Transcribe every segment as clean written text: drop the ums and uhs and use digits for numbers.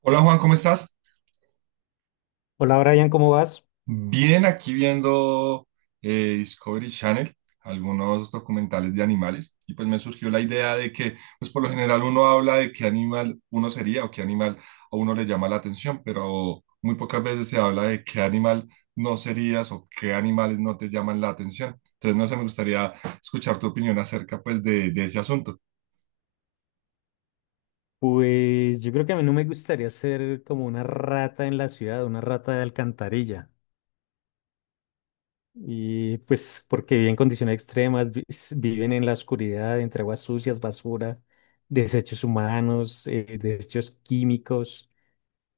Hola Juan, ¿cómo estás? Hola Brian, ¿cómo vas? Bien, aquí viendo Discovery Channel, algunos documentales de animales, y pues me surgió la idea de que, pues por lo general uno habla de qué animal uno sería o qué animal a uno le llama la atención, pero muy pocas veces se habla de qué animal no serías o qué animales no te llaman la atención. Entonces, no sé, me gustaría escuchar tu opinión acerca pues de ese asunto. Pues yo creo que a mí no me gustaría ser como una rata en la ciudad, una rata de alcantarilla. Y pues porque viven en condiciones extremas, viven en la oscuridad, entre aguas sucias, basura, desechos humanos, desechos químicos.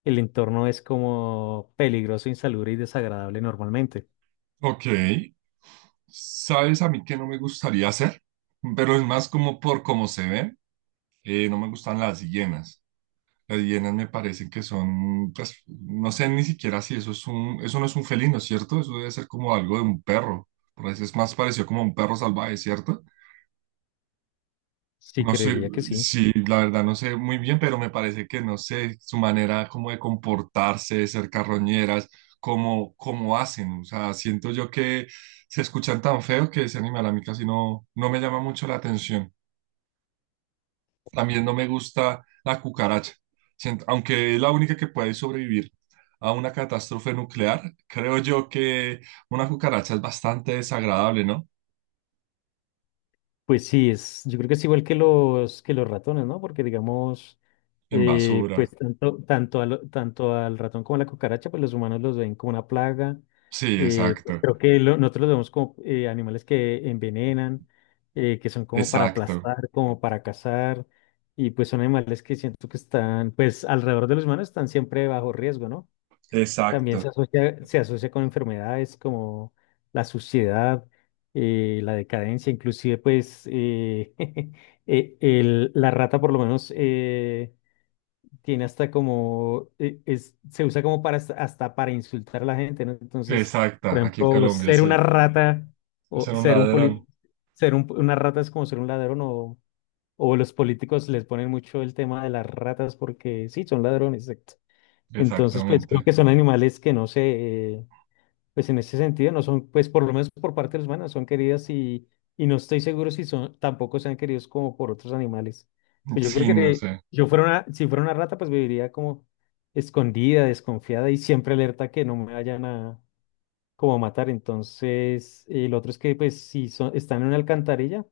El entorno es como peligroso, insalubre y desagradable normalmente. Ok, ¿sabes a mí qué no me gustaría hacer? Pero es más como por cómo se ven. No me gustan las hienas. Las hienas me parecen que son, pues, no sé ni siquiera si eso es eso no es un felino, ¿cierto? Eso debe ser como algo de un perro. Por eso es más parecido como a un perro salvaje, ¿cierto? Sí, No sé, creería que sí. sí, la verdad no sé muy bien, pero me parece que no sé su manera como de comportarse, de ser carroñeras, cómo hacen. O sea, siento yo que se escuchan tan feo que ese animal a mí casi no, no me llama mucho la atención. También no me gusta la cucaracha. Aunque es la única que puede sobrevivir a una catástrofe nuclear, creo yo que una cucaracha es bastante desagradable, ¿no? Pues sí, es, yo creo que es igual que los ratones, ¿no? Porque digamos, En basura. pues tanto al ratón como a la cucaracha, pues los humanos los ven como una plaga. Sí, Pues exacto, creo que nosotros los vemos como animales que envenenan, que son como para exacto, aplastar, como para cazar, y pues son animales que siento que están, pues alrededor de los humanos están siempre bajo riesgo, ¿no? También exacto. Se asocia con enfermedades como la suciedad, la decadencia, inclusive pues la rata por lo menos tiene hasta como, es, se usa como para hasta para insultar a la gente, ¿no? Entonces, por Exacta, aquí en ejemplo, Colombia, ser una sí. rata Es o un ser ladrón, una rata es como ser un ladrón o los políticos les ponen mucho el tema de las ratas porque sí, son ladrones, exacto. Entonces, pues creo exactamente. que son animales que no sé, pues en ese sentido no son, pues por lo menos por parte de los humanos son queridas y no estoy seguro si son, tampoco sean queridos como por otros animales. Pues yo creo Sí, que no de- sé, Yo fuera una, si fuera una rata, pues viviría como escondida, desconfiada y siempre alerta que no me vayan a como a matar. Entonces, el otro es que pues si son, están en una alcantarilla,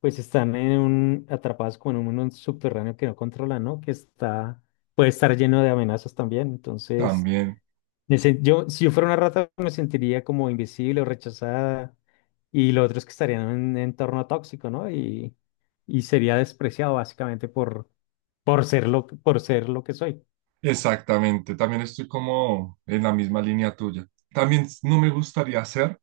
pues están en un, atrapados como en un subterráneo que no controlan, ¿no? Que está, puede estar lleno de amenazas también. Entonces también, yo, si yo fuera una rata, me sentiría como invisible o rechazada. Y lo otro es que estaría en un entorno tóxico, ¿no? Y sería despreciado básicamente por ser por ser lo que soy. exactamente, también estoy como en la misma línea tuya. También no me gustaría hacer.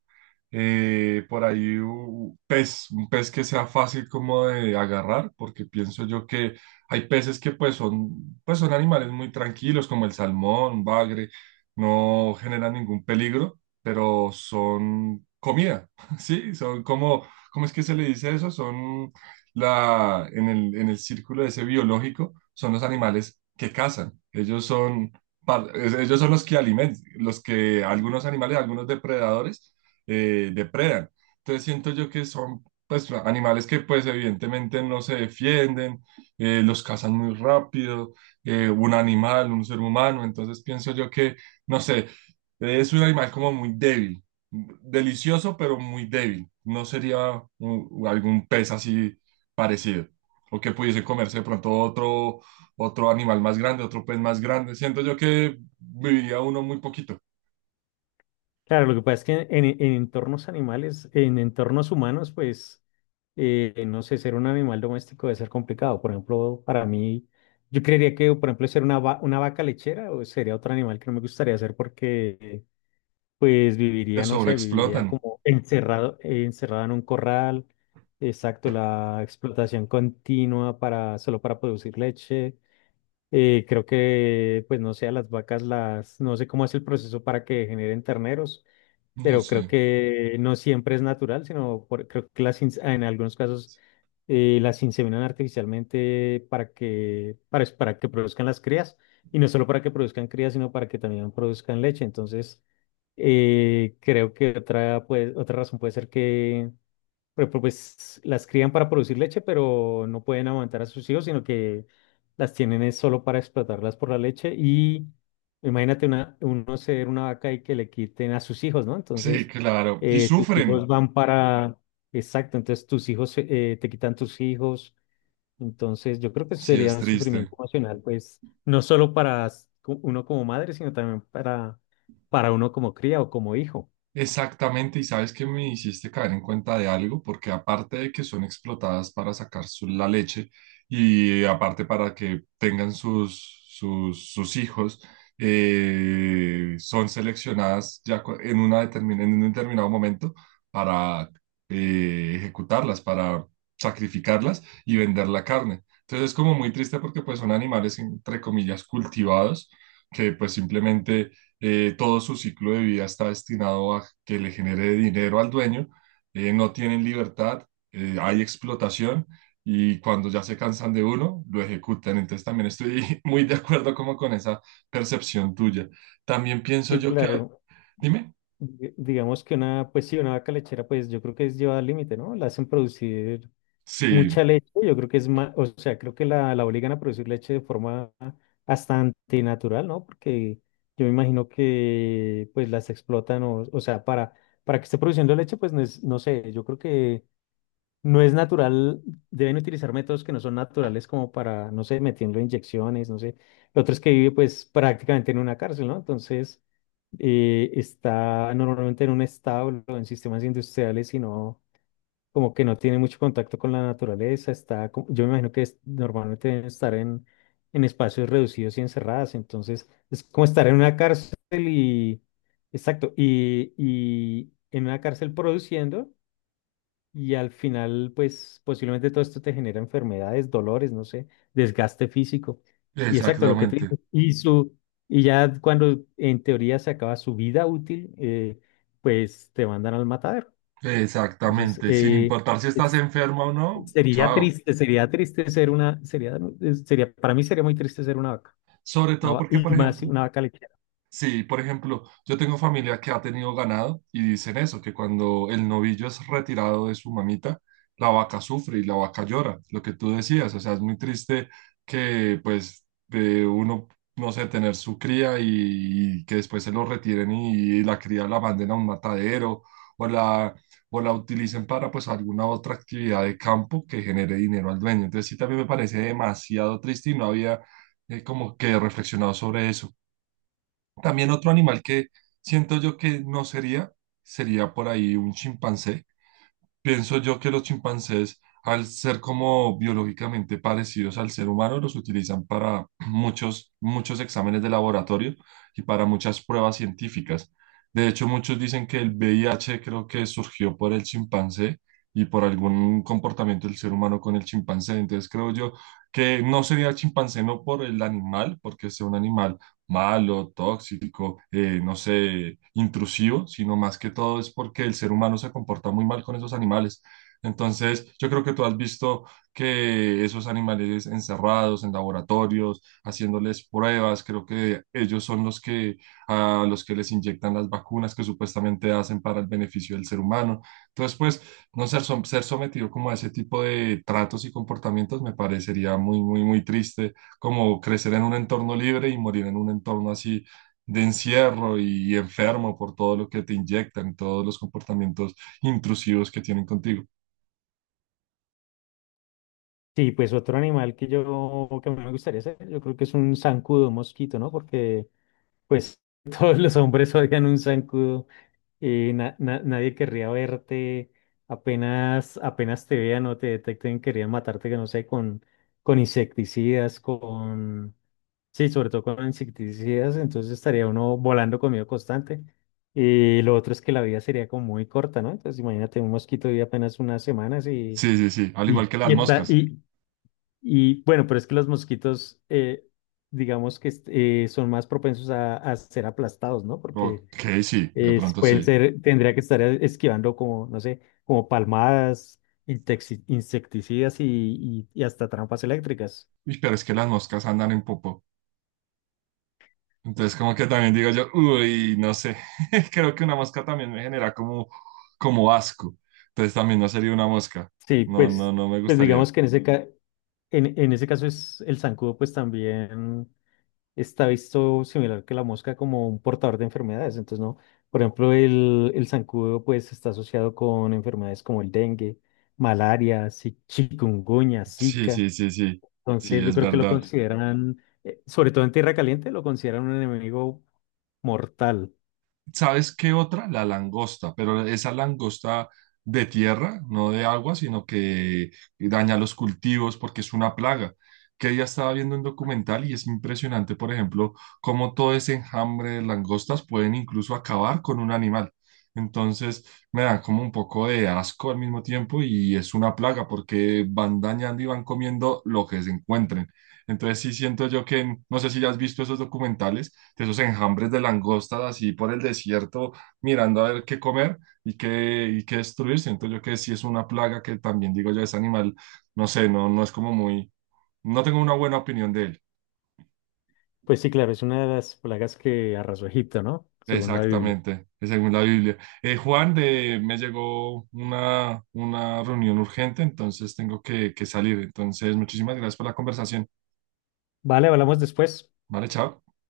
Por ahí un pez que sea fácil como de agarrar, porque pienso yo que hay peces que pues son animales muy tranquilos, como el salmón, un bagre, no generan ningún peligro, pero son comida, ¿sí? Son como, ¿cómo es que se le dice eso? Son la, en el círculo ese biológico, son los animales que cazan. Ellos son, ellos son los que alimentan, los que algunos animales, algunos depredadores, depredan. Entonces siento yo que son pues animales que pues evidentemente no se defienden, los cazan muy rápido, un animal, un ser humano, entonces pienso yo que, no sé, es un animal como muy débil, delicioso pero muy débil, no sería un- algún pez así parecido, o que pudiese comerse de pronto otro, otro animal más grande, otro pez más grande, siento yo que viviría uno muy poquito, Claro, lo que pasa es que en entornos animales, en entornos humanos, pues, no sé, ser un animal doméstico debe ser complicado. Por ejemplo, para mí, yo creería que, por ejemplo, ser una vaca lechera o sería otro animal que no me gustaría ser porque pues se viviría, no sé, viviría sobreexplotan, como encerrado, encerrado en un corral. Exacto, la explotación continua para, solo para producir leche. Creo que, pues no sé, a las vacas las, no sé cómo es el proceso para que generen terneros, no pero creo sé. que no siempre es natural, sino creo que en algunos casos las inseminan artificialmente para que produzcan las crías, y no solo para que produzcan crías, sino para que también produzcan leche. Entonces, creo que otra, pues, otra razón puede ser que pues las crían para producir leche, pero no pueden amamantar a sus hijos, sino que las tienen es solo para explotarlas por la leche. Y imagínate una, uno ser una vaca y que le quiten a sus hijos, ¿no? Sí, Entonces, claro. Y tus hijos Claro. sufren. Van para... Exacto, entonces tus hijos te quitan tus hijos. Entonces, yo creo que Sí, sería es un triste. sufrimiento emocional, pues, no solo para uno como madre, sino también para uno como cría o como hijo. Exactamente, y sabes que me hiciste caer en cuenta de algo, porque aparte de que son explotadas para sacar la leche y aparte para que tengan sus, sus hijos, son seleccionadas ya una en un determinado momento para ejecutarlas, para sacrificarlas y vender la carne. Entonces es como muy triste porque pues son animales entre comillas cultivados que pues simplemente todo su ciclo de vida está destinado a que le genere dinero al dueño, no tienen libertad, hay explotación y cuando ya se cansan de uno, lo ejecutan. Entonces también estoy muy de acuerdo como con esa percepción tuya. También pienso Sí, yo que, claro. dime, Digamos que una, pues sí, una vaca lechera, pues yo creo que es llevada al límite, ¿no? La hacen producir sí, mucha leche, yo creo que es más, o sea, creo que la obligan a producir leche de forma hasta antinatural, ¿no? Porque yo me imagino que pues las explotan, o sea, para que esté produciendo leche, pues no sé, yo creo que no es natural, deben utilizar métodos que no son naturales como para, no sé, metiendo inyecciones, no sé. Lo otro es que vive pues prácticamente en una cárcel, ¿no? Entonces está normalmente en un establo, en sistemas industriales, y no, como que no tiene mucho contacto con la naturaleza, está, yo me imagino normalmente deben estar en espacios reducidos y encerradas, entonces es como estar en una cárcel y, exacto, y en una cárcel produciendo. Y al final, pues posiblemente todo esto te genera enfermedades, dolores, no sé, desgaste físico. Y exacto, lo que te exactamente, dices. Y, su, y ya cuando en teoría se acaba su vida útil, pues te mandan al matadero. Entonces, exactamente, sin importar si estás es- enferma o no, chao. Sería triste ser una, sería, sería, para mí sería muy triste ser una vaca. Sobre todo porque, Y por más si ejemplo, una vaca lechera. sí, por ejemplo, yo tengo familia que ha tenido ganado y dicen eso, que cuando el novillo es retirado de su mamita, la vaca sufre y la vaca llora, lo que tú decías, o sea, es muy triste que pues de uno, no sé, tener su cría y que después se lo retiren y la cría la manden a un matadero o la, o la utilicen para pues alguna otra actividad de campo que genere dinero al dueño. Entonces sí, también me parece demasiado triste y no había como que reflexionado sobre eso. También otro animal que siento yo que no sería, sería por ahí un chimpancé. Pienso yo que los chimpancés, al ser como biológicamente parecidos al ser humano, los utilizan para muchos, muchos exámenes de laboratorio y para muchas pruebas científicas. De hecho, muchos dicen que el VIH creo que surgió por el chimpancé y por algún comportamiento del ser humano con el chimpancé. Entonces, creo yo que no sería el chimpancé no por el animal, porque es un animal malo, tóxico, no sé, intrusivo, sino más que todo es porque el ser humano se comporta muy mal con esos animales. Entonces, yo creo que tú has visto que esos animales encerrados en laboratorios, haciéndoles pruebas, creo que ellos son los que a los que les inyectan las vacunas que supuestamente hacen para el beneficio del ser humano. Entonces, pues, no ser, som- ser sometido como a ese tipo de tratos y comportamientos me parecería muy, muy triste como crecer en un entorno libre y morir en un entorno así de encierro y enfermo por todo lo que te inyectan, todos los comportamientos intrusivos que tienen contigo. Sí, pues otro animal que yo, que a mí me gustaría ser, yo creo que es un zancudo, un mosquito, ¿no? Porque pues todos los hombres odian un zancudo. Nadie querría verte. Apenas, apenas te vean o te detecten, querían matarte, que no sé, con insecticidas, con... Sí, sobre todo con insecticidas, entonces estaría uno volando con miedo constante. Y lo otro es que la vida sería como muy corta, ¿no? Entonces imagínate un mosquito vive apenas unas semanas Sí, sí, sí, al igual que y las está, moscas. y bueno, pero es que los mosquitos, digamos son más propensos a ser aplastados, ¿no? Porque Ok, sí, de pronto pueden sí. ser, tendría que estar esquivando como, no sé, como palmadas, insecticidas y, y hasta trampas eléctricas. Uy, pero es que las moscas andan en popo. Entonces como que también digo yo, uy, no sé, creo que una mosca también me genera como, como asco. Entonces también no sería una mosca. Sí, No, no, pues, no me pues digamos gustaría. que en en ese caso es el zancudo, pues también. Está visto similar que la mosca como un portador de enfermedades. Entonces, ¿no? Por ejemplo, el zancudo pues está asociado con enfermedades como el dengue, malaria, chikungunya, Sí, Zika. sí, sí, sí. Entonces, Sí, yo es creo que lo verdad. consideran, sobre todo en tierra caliente, lo consideran un enemigo mortal. ¿Sabes qué otra? La langosta, pero esa langosta de tierra, no de agua, sino que daña los cultivos porque es una plaga. Que ya estaba viendo un documental y es impresionante, por ejemplo, cómo todo ese enjambre de langostas pueden incluso acabar con un animal. Entonces, me da como un poco de asco al mismo tiempo y es una plaga porque van dañando y van comiendo lo que se encuentren. Entonces, sí siento yo que, no sé si ya has visto esos documentales de esos enjambres de langostas así por el desierto, mirando a ver qué comer y qué destruir. Siento yo que sí es una plaga que también digo yo, ese animal, no sé, no, no es como muy, no tengo una buena opinión de él. Pues sí, claro, es una de las plagas que arrasó Egipto, ¿no? Según la Biblia. Exactamente, según la Biblia. Juan, de, me llegó una reunión urgente, entonces tengo que salir. Entonces, muchísimas gracias por la conversación. Vale, hablamos después. Vale, chao.